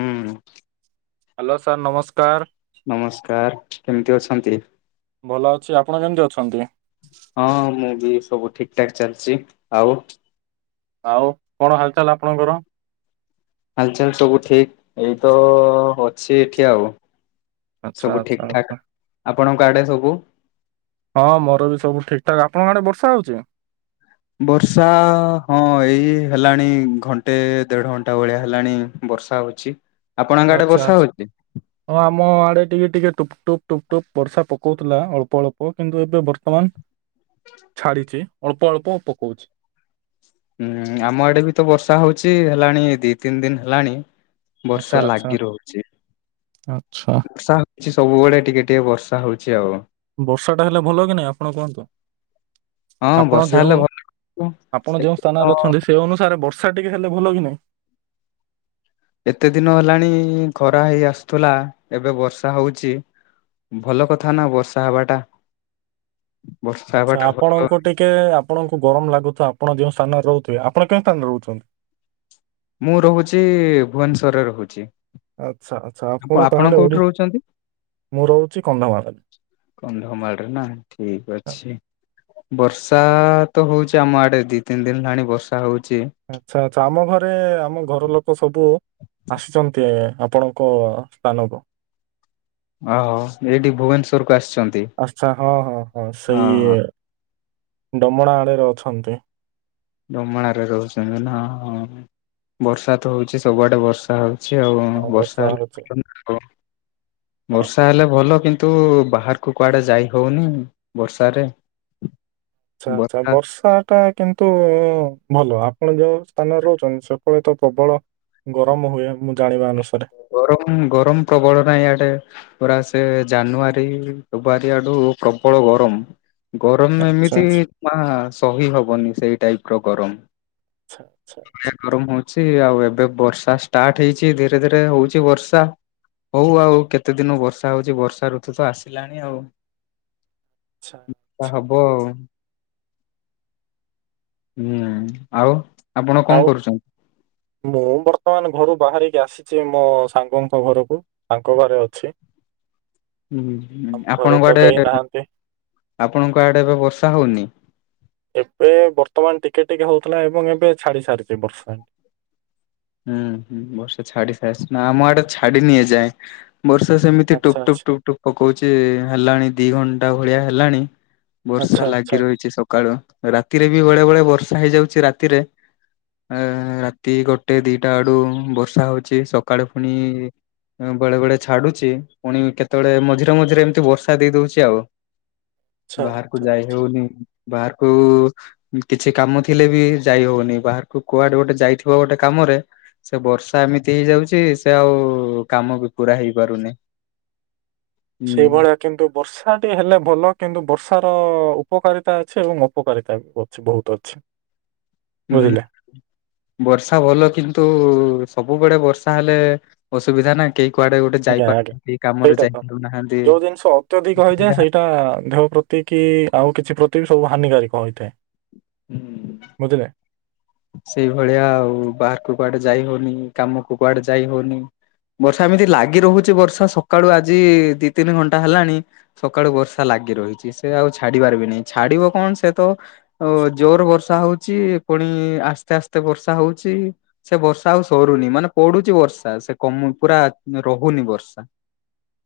ହୁଁ। Hello sir ନମସ୍କାର। ନମସ୍କାର କେମିତି ଅଛନ୍ତି? ଭଲ ଅଛି। ଆପଣ କେମିତି ଅଛନ୍ତି? ହଁ ମୁଁ ବି ସବୁ ଠିକଠାକ୍ ଚାଲିଛି ଆଉ ଆଉ କଣ ହାଲଚାଲ ଆପଣଙ୍କର? ହାଲଚାଲ ସବୁ ଠିକ୍ ଏଇ ତ ଅଛି ଏଠି ଆଉ। ଆଚ୍ଛା ସବୁ ଆଚ୍ଛା ଠିକ ଠାକ୍ ଆଚ୍ଛା। ଆପଣଙ୍କ ଆଡେ ସବୁ? ହଁ ମୋର ବି ସବୁ ଠିକ ଠାକ୍ ଆପଣଙ୍କ ଆଡେ ବର୍ଷା ହଉଛି? ବର୍ଷା ହଁ ଏଇ ହେଲାଣି ଘଣ୍ଟେ ଦେଢ ଘଣ୍ଟା ଭଳିଆ ହେଲାଣି ବର୍ଷା। ଚି। ଆଚ୍ଛା ଆଛା। ହଁ ଆମ ଆଡେ ଟିକେ ଟିକେ ଟୁପ ଟୁପ ଟୁପ ଟୁପ୍ ବର୍ଷା ପକଉଥିଲା ଅଳ୍ପ ଅଳ୍ପ କିନ୍ତୁ ଏବେ ବର୍ତ୍ତମାନ ଛାଡିଛି ଅଳ୍ପ ଅଳ୍ପ ପକଉଛି। ହୁଁ ଆମ ଆଡେ ବି ତ ବର୍ଷା ହଉଚଛି ହେଲାଣି ଦି ତିନି ଦିନ ହେଲାଣି। ଆଚ୍ଛା ବର୍ଷା ଆଚ୍ଛା। ଲାଗି ରହୁଛି ଆଚ୍ଛା ବର୍ଷା କିଛି ସବୁବେଳେ ଟିକେ ଟିକେ ବର୍ଷା ହଉଛି ଆଉ। ବର୍ଷା ଟା ହେଲେ ଭଲ କି ନାଇଁ ଆପଣ କୁହନ୍ତୁ? ହଁ ଆପଣ ବର୍ଷା ହେଲେ ଯେଉଁ ଭଲ। ଆପଣ ଯେଉଁ ସ୍ଥାନରେ ଅଛନ୍ତି ସେ ଅନୁସାରେ ବର୍ଷା ଟିକେ ହେଲେ ଭଲ କି ନାହିଁ? ଏତେ ଦିନ ହେଲାଣି ଖରା ହେଇ ଆସୁଥିଲା ଏବେ ବର୍ଷା ହଉଛି। ଭଲ କଥା ନା ବର୍ଷା ହେବାଟା। ଆଚ୍ଛା ଭଲ ଆପଣଙ୍କୁ ଟିକେ ଆପଣଙ୍କୁ ଗରମ ଲାଗୁଥିବ ଆପଣ ଯୋଉ ସ୍ଥାନରେ ରହୁଥିବେ ଆପଣ କେଉଁ ସ୍ଥାନରେ ରହୁଛନ୍ତି? ମୁଁ ରହୁଛି ଭୁବନେଶ୍ଵରରେ ରହୁଛି। ଆଚ୍ଛା ଆଚ୍ଛା ଆପ ଆପଣ ତାହେଲେ କୋଉଠି ଓଡି ରହୁଛନ୍ତି? ମୁଁ ରହୁଛି କନ୍ଧମାଳରେ। କନ୍ଧମାଳରେ ନା ଠିକ ଅଛି। ବର୍ଷା ତ ହଉଛି ଆମ ଆଡେ ଦି ତିନି ଦିନ ହେଲାଣି ବର୍ଷା ହଉଛି। ଆଚ୍ଛା ଆଛା ଆମ ଘରେ ଆମ ଘର ଲୋକ ସବୁ ଆସିଛନ୍ତି ଆପଣଙ୍କ ସ୍ଥାନକୁ। ଓ ହୋ ଏଇଠି ଭୁବନେଶ୍ଵର କୁ ଆସିଛନ୍ତି ଆଚ୍ଛା ହଁ ହଁ ହଁ ଅ ହ। ସେଇ ହ ଡମଣା ଆଡ଼େରେ ଅଛନ୍ତି। ଡମଣାରେ ରହୁଛନ୍ତି ନା ହଁ ବର୍ଷା ତ ହଉଛି ସବୁଆଡେ ବର୍ଷା ହ ଛି ଆଉ ହଁ ବର୍ଷା ହଉଛି ହେଲେ [inaudible] ଆ ହଁ ବର୍ଷା ହେଲେ ଭଲ କିନ୍ତୁ ବାହାରକୁ କୁଆଡ଼େ ଯାଇ ହଉନି ବର୍ଷାରେ। ହ ଆଚ୍ଛା ଆଛା ବର୍ଷା ଟା କିନ୍ତୁ ଭଲ ଆପଣ ଯୋଉ ସ୍ଥାନରେ ରହୁଛନ୍ତି ସେପଟେ ତ ପ୍ରବଳ ଗରମ ହୁଏ, ମୁଁ ଜାଣିବା ଅନୁସାରେ। ଗରମ ଗରମ ପ୍ରବଳ ନା ଇଆଡେ। ପୁରା ସେ ଜାନୁଆରୀ ଫେବୃଆରୀ ଆଡୁ ପ୍ରବଳ ଗରମ। ଗରମ ଆଚ୍ଛା ଏମିତି ଆଚ୍ଛା ନା ସହି ହବନି ସେଇ ଟାଇପ ର ଗରମ। [inaudible] ଗରମ ହଉଛି ଆଉ, ଏବେ ବର୍ଷା ଷ୍ଟାର୍ଟ ହେଇଛି ଧୀରେ ଧୀରେ ହଉଛି ବର୍ଷା। ହଉ ଆଉ କେତେ ଦିନ ବର୍ଷା ହଉଛି, ବର୍ଷା ଋତୁ ତ ଆସିଲାଣି ଆଉ। ଵ [inaudible] ଆଚ୍ଛା ଆଚ୍ଛା ହବ ଆଉ। ହୁଁ, ଆଉ ଆପଣ ଆଉ କଣ କରୁଛନ୍ତି? ମୁଁ ବର୍ତ୍ତମାନ ଘରୁ ବାହାରିକି ଆସିଛି, ମୋ ସାଙ୍ଗଙ୍କ ଘରକୁ। ତାଙ୍କ ଘରେ ଅଛି। ହୁଁ, ଆମ ଘରେ ଆପଣଙ୍କ ତ ଆଡେ କେହି ନାହାନ୍ତି ଆପଣଙ୍କ ଆଡେ ଏବେ ବର୍ଷା ହଉନି? ଏବେ ବର୍ତ୍ତମାନ ଟିକେ ଟିକେ ହଉଥିଲା ଏବଂ ଏବେ ଛାଡି ସାରିଛି ବର୍ଷା। ହୁଁ, ହୁଁ, ବର୍ଷା ଛାଡ଼ି ସାରିଛି ନା ଆମଆଡେ ଛାଡ଼ି ନି ଏଯାଏ। ବର୍ଷା ସେମିତି ଟୁପ ଆଚ୍ଛା ଟୁପ୍ ଆଚ୍ଛା ଟୁପ ଟୁପ୍ ପକଉଛି, ହେଲାଣି ଦି ଘଣ୍ଟା ଭଳିଆ ହେଲାଣି। ବର୍ଷା ଆଚ୍ଛା ଲାଗି ଆଚ୍ଛା ଆଚ୍ଛା ରହିଛି ସକ ସକାଳୁ ରାତିରେ ବି ବେଳେ ବେଳେ ବର୍ଷା ହେଇଯାଉଛି ରାତିରେ ଏ ରାତି ଗୋ ଗୋଟେ ଦିଟା ଆଡୁ ବର୍ଷା ହଉଛି ସକାଳେ ଫୁଣି ଇ ବେଳେ ବେଳେ ଛାଡୁଛି ପୁଣି କେତେବେଳେ ମଝିରେ ମଝିରେ ଏମିତି ବର୍ଷା ଦେଇ ଦଉଛି ଆଉ। ବାହାରକୁ ଆଚ୍ଛା ଯାଇ ଆଚ୍ଛା ହେଉନି। ବାହାରକୁ କିଛି କାମ ଥିଲେ ବି ଯାଇ ହଉନି ବାହାରକୁ କୁଆଡେ ଗୋଟେ ଯାଇଥିବ ଗୋଟେ କାମରେ ସେ ବର୍ଷା ଏମିତି ହେଇଯାଉଛି ସେ ଆଉ କାମ ବି ପୁରା ହେଇ ପାରୁନି। ସେଇଭଳିଆ। କିନ୍ତୁ ବର୍ଷାଟି ହେଲେ ଭଲ କିନ୍ତୁ ବର୍ଷାର ଉପକାରିତା ଅଛି ଏବଂ ଅପକାରିତା ବି ବହୁତ। ଅଛି ବହୁତ ଅଛି। ବୁଝିଲେ ହୁଁ। ବର୍ଷା ଭଲ, କିନ୍ତୁ ସବୁବେଳେ ବର୍ଷା ହେଲେ ଅସୁବିଧା ନାଇଁ। ଆଜ୍ଞା, ହାଟ, ସେଇଟା ତ ଯାଇପାରୁନାହାନ୍ତି। ଯୋଉ ଜିନିଷ ଅତ୍ୟଧିକ ଅସୁବିଧା ହେଇଯାଏ ସେଇଟା ଦେହ ପ୍ରତି ସେତିକି ଆଉ କିଛି ପ୍ରତିବି ସବୁ ହାନିିକାରିକ ହୋଇଥାଏ। ହୁଁ। ବୁଝିଲେ ସେଇଭଳିଆ ଆଉ ବାହାରକୁ କୁଆଡେ ଯାଇ ହଉନି କାମକୁ କୁଆଡେ ଯାଇ ହଉନି। ବର୍ଷା ଏମିତି ଲାଗି ରହୁଛି ବର୍ଷା ସକାଳୁ ଆଜି ଦି ତିନି ଘଣ୍ଟା ହେଲାଣି। ସକାଳୁ ବର୍ଷା ଲାଗି ରହିଛି ସେ ଆଉ ଛାଡି ବାରବି ନାହିଁ ଛାଡିବ କଣ ସେ ତ ଓ ଜୋର ବର୍ଷା ହଉଚି ପୁଣି ଆସ୍ତେ ଆସ୍ତେ ବର୍ଷା ହଉଚି। ସେ ବର୍ଷା ଆଉ ସରୁନି ମାନେ ପଡୁଛି ବର୍ଷା ସେ କମୁନୁ ପୁରା ରହୁନି ବର୍ଷା।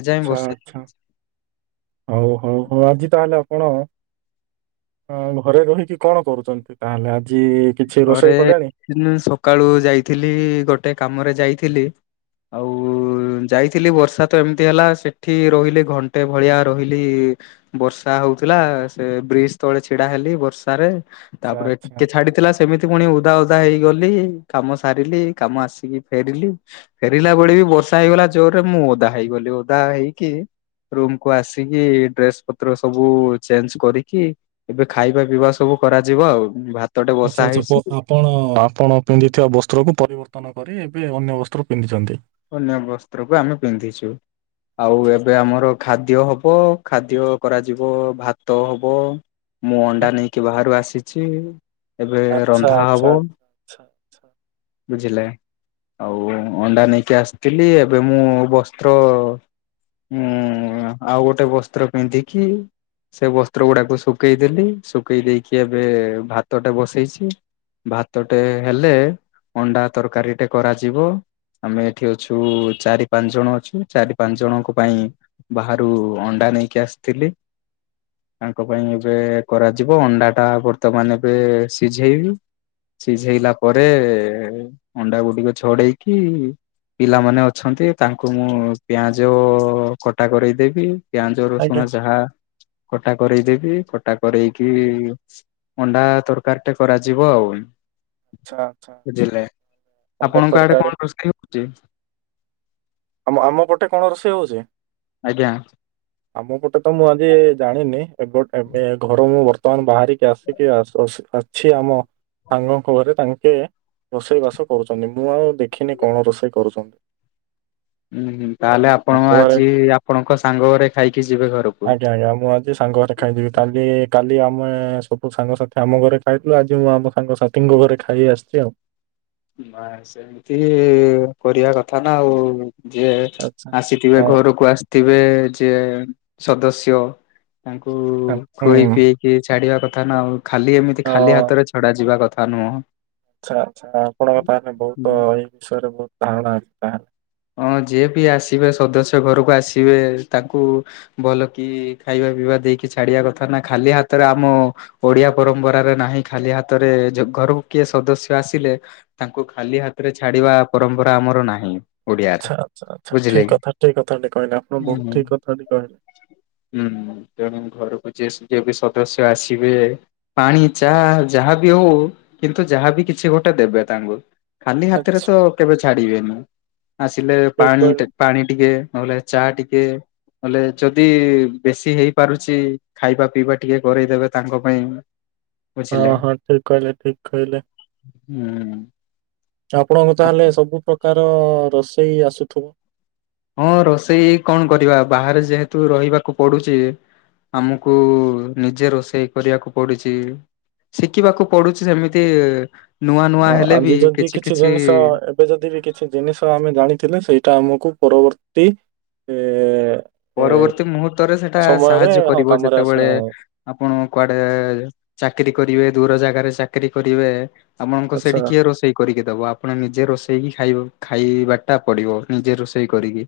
ଏଯାଏଁ ଆଛା, ବର୍ଷା ଆଛା, ହଉ, ହଉ, ହଉ, ଆଜି ତାହେଲେ ଆପଣ ହଁ ଘରେ ରହିକି କଣ କରୁଛନ୍ତି ତାହେଲେ ଆଜି? କିଛି ରୋଷେଇ କଲେଣି? ଘରେନ ସକାଳୁ ଯାଇଥିଲି ଗୋଟେ କାମରେ ଯାଇଥିଲି। ଆଉ ଯାଇଥିଲି ବର୍ଷା ତ ଏମିତି ହେଲା ସେଠି ରହିଲି ଘଣ୍ଟେ ଭଳିଆ ରହିଲି। ବର୍ଷା ହଉଥିଲା ସେ ବ୍ରିଜ୍ ତଳେ ଛିଡା ହେଲି ବର୍ଷାରେ। ଆଚ୍ଛା ତାପରେ ଆଚ୍ଛା। ଟିକେ ଛାଡିଥିଲା। ଏମିତି ପୁଣି ଓଦା ଓଦା ହେଇଗଲି, କାମ ସାରିଲି କାମ ଆସିକି ଫେରିଲି। ଫେରିଲା ବେଳେ ବି ବର୍ଷା ହେଇଗଲା ଜୋରରେ ମୁଁ ଓଦା ହେଇଗଲି ଓଦା ହେଇକି ରୁମକୁୁ ଆସିକି ଡ୍ରେସେ୍ ପତ୍ର ସବୁ ଚେଞ୍ଜେ କରିକି ଏବେ ଖାଇବା ପିଇବା ସବୁ କରାଯିବ ଆଉ ଭାତ ଟେ ଆଚ୍ଛା, ଆଚ୍ଛା ପ ଆପ। କଣ ଆପଣ ପିନ୍ଧିଥିବା ବସ୍ତ୍ରକୁୁ ପରିବର୍ତ୍ତନ କରି ଏବେ ଅନ୍ୟ ବସ୍ତ୍ର ପିନ୍ଧିଛନ୍ତି? ଅନ୍ୟ ବସ୍ତ୍ରକୁ ଆମେ ପିନ୍ଧିଚୁ। ଆଉ ଏବେ ଆମର ଖାଦ୍ୟ ହବ, ଖାଦ୍ୟ କରାଯିବ ଭାତ ହବ। ମୁଁ ଅଣ୍ଡା ନେଇକି ବାହାରୁ ଆସିଛି, ଏବେ ରନ୍ଧା ହବ। ଆଛା ଆଛା। ବୁଝିଲେ ଆଉ ଅଣ୍ଡା ନେଇକି ଆସିଥିଲି ଏବେ ମୁଁ ବସ୍ତ୍ର ହଁ ଆଉ ଗୋଟେ ବସ୍ତ୍ର ପିନ୍ଧିକି ସେ ବସ୍ତ୍ର ଗୁଡାକୁ ଶୁଖେଇ ଦେେଲି ଶୁଖେଇ ଦେଇକି ଏବେ ଭାତଟା ବସେଇଛି। ଭାତ ଟେ ହେଲେ ଅଣ୍ଡା ତରକାରୀ ଟେ କରାଯିବ। ଆମେ ଏଠି ଅଛୁ ଚାରି ପା ଜଣ ଅଛୁ ଚାରି ପା ଜଣଙ୍କ ପାଇଁ ବାହାରୁ ଅଣ୍ଡା ନେଇକି ଆସିଥିଲି। ଆଙ୍କ ପାଇଁ ଏବେ କରାଯିବ ଅଣ୍ଡା ଟା ବର୍ତ୍ତମାନ ଏବେ ସିଝେଇବି। ସିଝେ ଇଲା ପରେ ଅଣ୍ଡା ଗୁଡିକ ଛଡେଇକି ପିଲାମାନେ ଅଛନ୍ତି ତାଙ୍କୁ ମୁଁ ପିଆଁଜ କଟା କରେଇଦେବି। ପିଆଁଜ ଆଜ୍ଞା ରସୁଣ ଯାହା କଟା କରେଇଦେବି କଟା କରରେଇକି ଅଣ୍ଡା ତରକାରୀ ଟେ କରାଯିବ ଆଉ। ଆଛା ଆଛା ଆଛା ବୁଝିଲେ ଅଣ୍ଡା ଆପଣଙ୍କ ଆଡେ କଣ ତରକାରେ। ରୋଷେଇ ହଉଛି ଆମ ଆମ ପଟେ କଣ ରୋଷେଇ ହଉଛି? ଆଜ୍ଞା। ଆମ ପଟେ ତ ମୁଁ ଆଜି ଜାଣିନି ଏପଟ ଏବେ ଘରୁ ମୁଁ ବର୍ତ୍ତମାନ ବାହାରିକି୍ ଆସିକି ଅଛି ଆମ ସାଙ୍ଗଙ୍କ ଘରେ ତାଙ୍କେ ରୋଷେଇ ବାସ କରୁଛନ୍ତି ମୁଁ ଆଉ ଦେଖିନି କଣ ରୋଷେଇ କରୁଛନ୍ତି। ଉଁ ହୁଁ ତାହେଲେ ଆପଣ ତାଙ୍କ ଘରେ ଆଜି ଆପଣଙ୍କ ସାଙ୍ଗ ଘରେ ଖାଇକି ଯିବେ ଘରକୁ। ଆଜ୍ଞା ଆଜ୍ଞା ମୁଁ ଆ ଏସାଙ୍ଗ ଘରେ ଖାଇଯିବି କାଲି କାଲି ଆମେ ସବୁ ସାଙ୍ଗସାଥି ଆମ ଘରେ ଖାଇଥିଲୁ ଆଜି ମୁଁ ଆମ ସାଙ୍ଗସାଥିୀଙ୍କ ଘରେ ଖାଇ ଖାଇକି ଆସିଛି ଆଉ। ବାସ୍ ସେମିତି କରିବା କଥା ନା ଆଉ। ଯିଏ ଆଚ୍ଛା ଆସିଥିବେ ହଁ ହଁ, ଘରକୁ ଆସିଥିବେ ଯିଏ ସଦସ୍ୟ। ତାଙ୍କୁ ହୁଁ ଖୁଏଇ ପିଏଇକି ଛାଡିବା କଥା ନା ଆଉ ଖାଲି ଏମିତି ହଁ ଖାଲି ହାତରେ ଛଡ଼ା ଯିବା କଥା ନୁହଁ। ଆଚ୍ଛା ଆଚ୍ଛା ଆପଣଙ୍କ ତାହାନେ ବହୁତ ହୁଁ। ଏଇ ବିଷୟରେ ବହୁତ ଧାରଣା ଅଛି ତାହାନେ। ହଁ ଯିଏ ପି ଆସିବେ ସଦସ୍ୟ ଘରକୁ ଆସିବେ ତାଙ୍କୁ ଭଲ କି ଖାଇବା ପିଇବା ଦେଇକି ଛାଡିବା କଥା ନା ଖାଲି ହାତରେ ଆମ ଓଡିଆ ପରମ୍ପରାରେ ନାହିଁ ଖାଲି ହାତରେ ଜ ଘରକୁ କିଏ ସଦସ୍ୟ ଆସିଲେ ତାଙ୍କୁ ଖାଲି ହାତରେ ଛାଡିବା ପରମ୍ପରା ଆମର ନାହିଁ। ଓଡିଆରେ ଆଛା ଆଛା ବୁଝିଲେ ଠିକ କି? କଥା ଠିକ କଥା କହିଲେ ଆପଣ ହୁଁ ବୋହୁତ ଠିକ କଥା କହିଲେ। ହୁଁ ତେଣୁ ଘରକୁ ଯିଏ ଯିଏ ବି ସଦସ୍ୟ ଆସିବେ ପାଣି ଚାହା ଯାହାବି ହଉ କିନ୍ତୁ ଯାହାବି କିଛି ଗୋଟେ ଦେବେ ତାଙ୍କୁ। ଖାଲି ହାତରେ ଆଚ୍ଛା ତ କେବେ ଛାଡିବେନି। ଆସିଲେ ଠିକ ପାଣି କହିଲେ ଟେ ପାଣି ଟିକେ ନହେଲେ ଚା ଟିକେ। ନହେଲେ ଯଦି ବେଶୀ ହେଇ ପାରୁଚି ଖାଇବା ପିଇବା ଟିକେ କରେଇଦେବେ ତାଙ୍କ ପାଇଁ। ହଁ ବୁଝିଲେ ହଁ ଠିକ କହିଲେ ଠିକ କହିଲେ। ହୁଁ। ତ ଆପଣଙ୍କୁ ତାହେଲେ ସବୁ ପ୍ରକାର ରୋଷେଇ ଆସୁଥିବ? ହଁ ରୋଷେଇ କଣ କରିବା ବାହାରେ ଯେହେତୁ ରହିବାକୁ ପଡୁଚି ଆମକୁ ନିଜେ ରୋଷେଇ କରିବାକୁ ପଡୁଚି। ଶିଖିବାକୁ ପଡୁଚି ସେମିତି ନୂଆ ନୂଆ ଅ, ହେଲେ ବି ଆଜି ଯଦି କିଛି କିଛି ଜିନିଷ ଏବେ ଯଦି ବି କିଛି ଜିନିଷ ଆମେ ଜାଣିଥିଲେ ସେଇଟା ଆମକୁ ପରବର୍ତ୍ତୀ ଏ ଏ, ପରବର୍ତ୍ତୀ ମୁହୂର୍ତ୍ତରେ ସେଟା ସମୟରେ ସାହାଯ୍ୟ ହଁ କରିବ କାମରେ ଆସ ଯେତେବେଳେ ହଁ, ଆପଣ କୁଆଡେ ଚାକିରୀ କରିବେ ଦୂର ଜାଗାରେ ଚାକିରୀ କରିବେ। ଆପଣଙ୍କୁ ଆଚ୍ଛା ସେଠି କିଏ ରୋଷେଇ କରିକି ଦବ ଆପଣ ନିଜେ ରୋଷେଇକି ଖାଇ ଖାଇବାଟା ପଡିବ ନିଜେ ରୋଷେଇ କରିକି।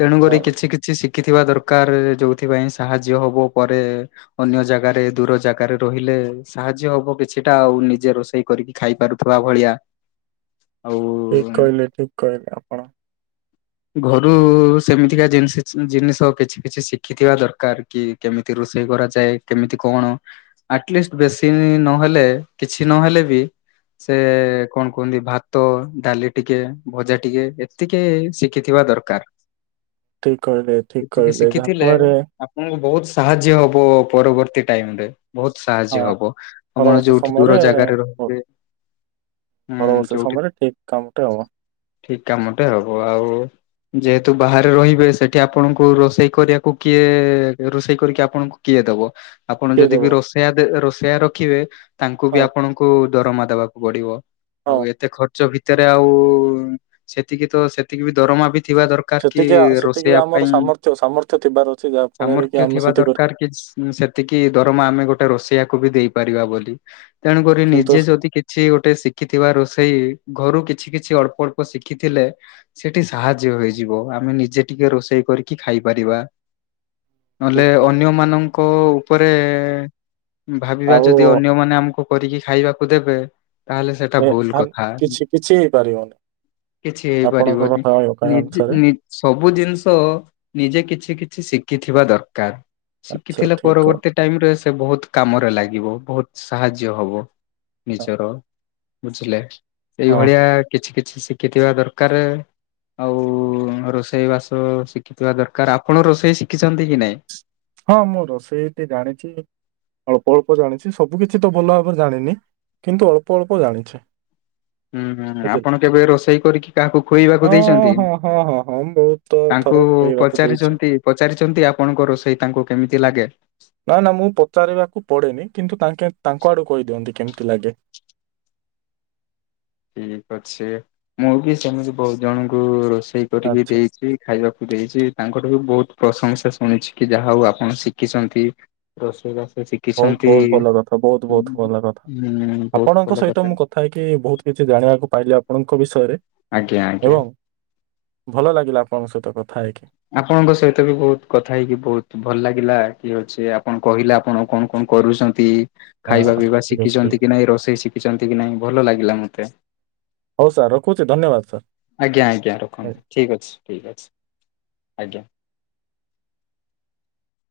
ତେଣୁକରି ହଁ କିଛି କିଛି ଶିଖିଥିବା ଦରକାର ଯୋଉଥିପାଇଁ ସାହାଯ୍ୟ ହବ ପରେ ଅନ୍ୟ ଜାଗାରେ ଦୂର ଜାଗାରେ ରହିଲେ ସାହାଯ୍ୟ ହବ କିଛିଟା ଆଉ ନିଜେ ରୋଷେଇ କରିକି ଖାଇ ପାରୁଥିବା ଭଳିଆ ଠିକ ଆଉ କହିଲେ ଠିକ କହିଲେ ଆପ ଘରୁ ସେମିତିକା ଜିନିଷ ଚି ଜିନିଷ କିଛି କିଛି ଶିଖିଥିବା ଦରକାର କି କେମିତି ରୋଷେଇ କରାଯାଏ କେମିତି କଣ ଆଟଲିଷ୍ଟ ବେଶୀ ନହେଲେ କିଛି ନହେଲେ ବି ସେ କଣ କୁହନ୍ତି ଭାତ ଡାଲି ଟିକେ ଭଜା ଟିକେ ଏତିକି ଶି ଖିଥିବା ଦରକାର। ଠିକ କହିଲେ ଠିକ ଏତିକି କହିଲେ ଶିଖିଥିଲେ ଯାହାଫଳରେ ଆପଣଙ୍କୁ ବହୁତ ସାହାଯ୍ୟ ହବ ପରବର୍ତ୍ତୀ ଟାଇମ୍ ରେ। ବହୁତ ସାହାଯ୍ୟ ହଁ ହବ ଆପଣ ପରବର୍ତ୍ତୀ ଯୋଉଠି ସମୟରେ ଦୂର ଜାଗାରେ ପ- ରହିବେ ଉଁ ପରବର୍ତ୍ତୀ ଯୋଉଠି ସମୟରେ ଠିକ କାମଟେ ହବ। ଠିକ କାମଟେ ହବ ଆଉ ଯେହେତୁ ବାହାରେ ରହିବେ ସେଟ ସେଠି ଆପଣଙ୍କୁ ରୋଷେଇ କରିବାକୁ କିଏ ରୋଷେଇ କରିକି ଆପଣଙ୍କୁ କିଏ ଦବ। ଆପଣ କିଏ ଯଦି ଦେବ ବି ରୋଷେଇଆ ଦେ ରୋଷେଇଆ ରଖିବେ ତାଙ୍କୁ ହଁ ବି ଆପଣଙ୍କୁ ଦରମା ଦବାକୁ ପଡିବ। ହଁ ଆଉ ଏତେ ଖର୍ଚ୍ଚ ଭିତରେ ଆଉ ସେତିକି ତ ସେତିକି ବି ଦରମା ବି ଥିବା ଦର କାର କି ସେତିକି ଆ- ସେତିକି ରୋଷେଇବା ଆମର ପାଇଁ ସାମର୍ଥ୍ୟ ସାମର୍ଥ୍ୟ ଥିବାର ଅଛି ଯାହାଫଳରେ କି ସାମର୍ଥ୍ୟ ଆମେ ଥିବା ସେତିକି କରୁ। ଦରକାର କିଛି ଉଁ ସେତିକି ଦରମା ଆମେ ଗୋଟେ ରୋଷେଇଆକୁ ବି ଦେଇପାରିବା ବୋଲି ତେଣୁକରି କିନ୍ତୁ ନିଜେ ଯଦି କିଛି କିଛି ଗୋଟେ ଶିଖିଥିବା ରୋଷେଇ ଘରୁ କିଛି କିଛି ଅଳ୍ପ ଅଳ୍ପ ଶିଖିଥିଲେ ସେଠି ସାହାଯ୍ୟ ହେଇଯିବ ଆମେ ନିଜେ ଟିକେ ରୋଷେଇ କରିକି ଖାଇ ପାରିବା ନହେଲେ ଠିକ ଅନ୍ୟ ମାନଙ୍କ ଙ୍କ ଉପରେ ଭାବିବା ଆଉ ଯଦି ଅନ୍ୟ ମାନେ ଆମକୁ କରିକି ଖାଇବାକୁ ଦେବେ ତାହେଲେ ସେଟା ଏ ଭୁଲ ଆ- କଥା। କିଛି କିଛି ହେଇପାରିବନି କିଛି ଆପଣଙ୍କ ହେଇପାରିବନି କଥା ଅଳକା ନିଜ ଅନୁସାରେ ନି ସବୁ ଜିନିଷ ନିଜେ କିଛି କିଛି ଶିଖିଥିବା ଦରକାର। ଆଚ୍ଛା ଶିଖିଥିଲେ ଠିକ୍ କହିଲେ ପରବର୍ତ୍ତୀ ଟାଇମ ରେ ସେ ବହୁତ କାମରେ ଲାଗିବ ବହୁତ ସାହାଯ୍ୟ ହବ ହଁ। ନିଜର। ବୁଝିଲେ ହଁ, ହଁ, ଏଇଭଳିଆ କିଛି କିଛି ଶ ଶିଖିଥିବା ଦରକାର ଆଉ ରୋଷେଇ ରୋଷେଇ ବାସ ଶିଖିଥିବା ଦରକାର ଆପଣ ରୋଷେଇ ଶିଖିଛନ୍ତି କି ନାଇଁ? ହଁ ମୁଁ ରୋଷେଇଟି ଜାଣିଛି। ଅଳ୍ପ ଅଳ୍ପ ଜାଣିଛି ସବୁ କିଛି ତ ଭଲ ଭାବରେ ଜାଣିନି କିନ୍ତୁ ଅଳ୍ପ ଅଳ୍ପ ଜାଣିଛି। ହୁଁ ହୁଁ ବୁଝିଲେ। ଆପଣ କେବେ ରୋଷେଇ କରିକି କାହାକୁ ଖୋ ଇବାକୁ ହଁ, ଦେଇଛନ୍ତି? ହଁ, ହଁ, ହଁ, ହଁ ମୁଁ ବହୁତ ଥର ତାଙ୍କୁ କହିବାକୁ ଦେଇଛି। ପଚାରିଛନ୍ତି ପଚାରିଛନ୍ତି ଆପଣଙ୍କର ରୋଷଇ ତାଙ୍କୁ କେମିତି ଲାଗେ? ନା ନା ମୁଁ ପଚାରିବାକୁ ପଡେନି କିନ୍ତୁ ତାଙ୍କେ ତାଙ୍କ ଆଡୁ କହିଦିଅନ୍ତି କେମିତି ଲାଗେ। ଠିକ ଅଛି ମୁଁ ବି ସେମିତି ବହୁତ ଜଣଙ୍କୁ ରୋଷେଇ କରିକି ଆଚ୍ଛା ଦେଇଛି। ଖାଇବାକୁ ଦେଇଛି ତାଙ୍କଠୁ ବି ବହୁତ ପ୍ରଶଂସା ଶୁଣିଛି କି ଯାହା ହଉ ଆପଣ ଶିଖିଛନ୍ତି। ରୋଷନ ଗାସନିକ [unintelligible] ବହୁତ ବହୁତ ଭଲ କଥା ବହୁତ ବହୁତ ଭଲ କଥା ହୁଁ ବହୁତ ଭଲ ଆପଣଙ୍କ ସହିତ କଥା। ମୁଁ କ ଥାା ହେଇକିି ବହୁତ କିଛି ଜାଣିବାକୁ ପାଇଲି ଆପଣଙ୍କ ବିଷୟରେ। ଆଜ୍ଞା ଆଜ୍ଞା। ଏବଂ ଭଲ ଲାଗିଲା ଆପଣଙ୍କ ସହିତ କଥା ହେଇକି। ଆପଣଙ୍କ ସହିତ ବି ବହୁତ କଥା ହେଇକି ବହୁତ ଭଲ ଲାଗିଲା କି ଅଛି ଆପଣ କହିଲେ ଆପଣ କଣ କଣ କରୁଛନ୍ତି। ହଁ ଖାଇବା ହଁ, ପିଇବା ଠିକ୍ ଅଛି ଠିକ୍ ଅଛି। ଶିଖିଛନ୍ତି କି ନାଇଁ ରୋଷେଇ ଶିଖିଛନ୍ତି କି ନାଇଁ ଭଲ ଲାଗିଲା ମତେ। ହଉ ସାର୍ ରଖୁଛି ଧନ୍ୟବାଦ ସାର୍। ଆଜ୍ଞା ଆଜ୍ଞା ରଖନ୍ତୁ ଠିକ୍ ଅଛି ଠିକ୍ ଅଛି ଆଜ୍ଞା।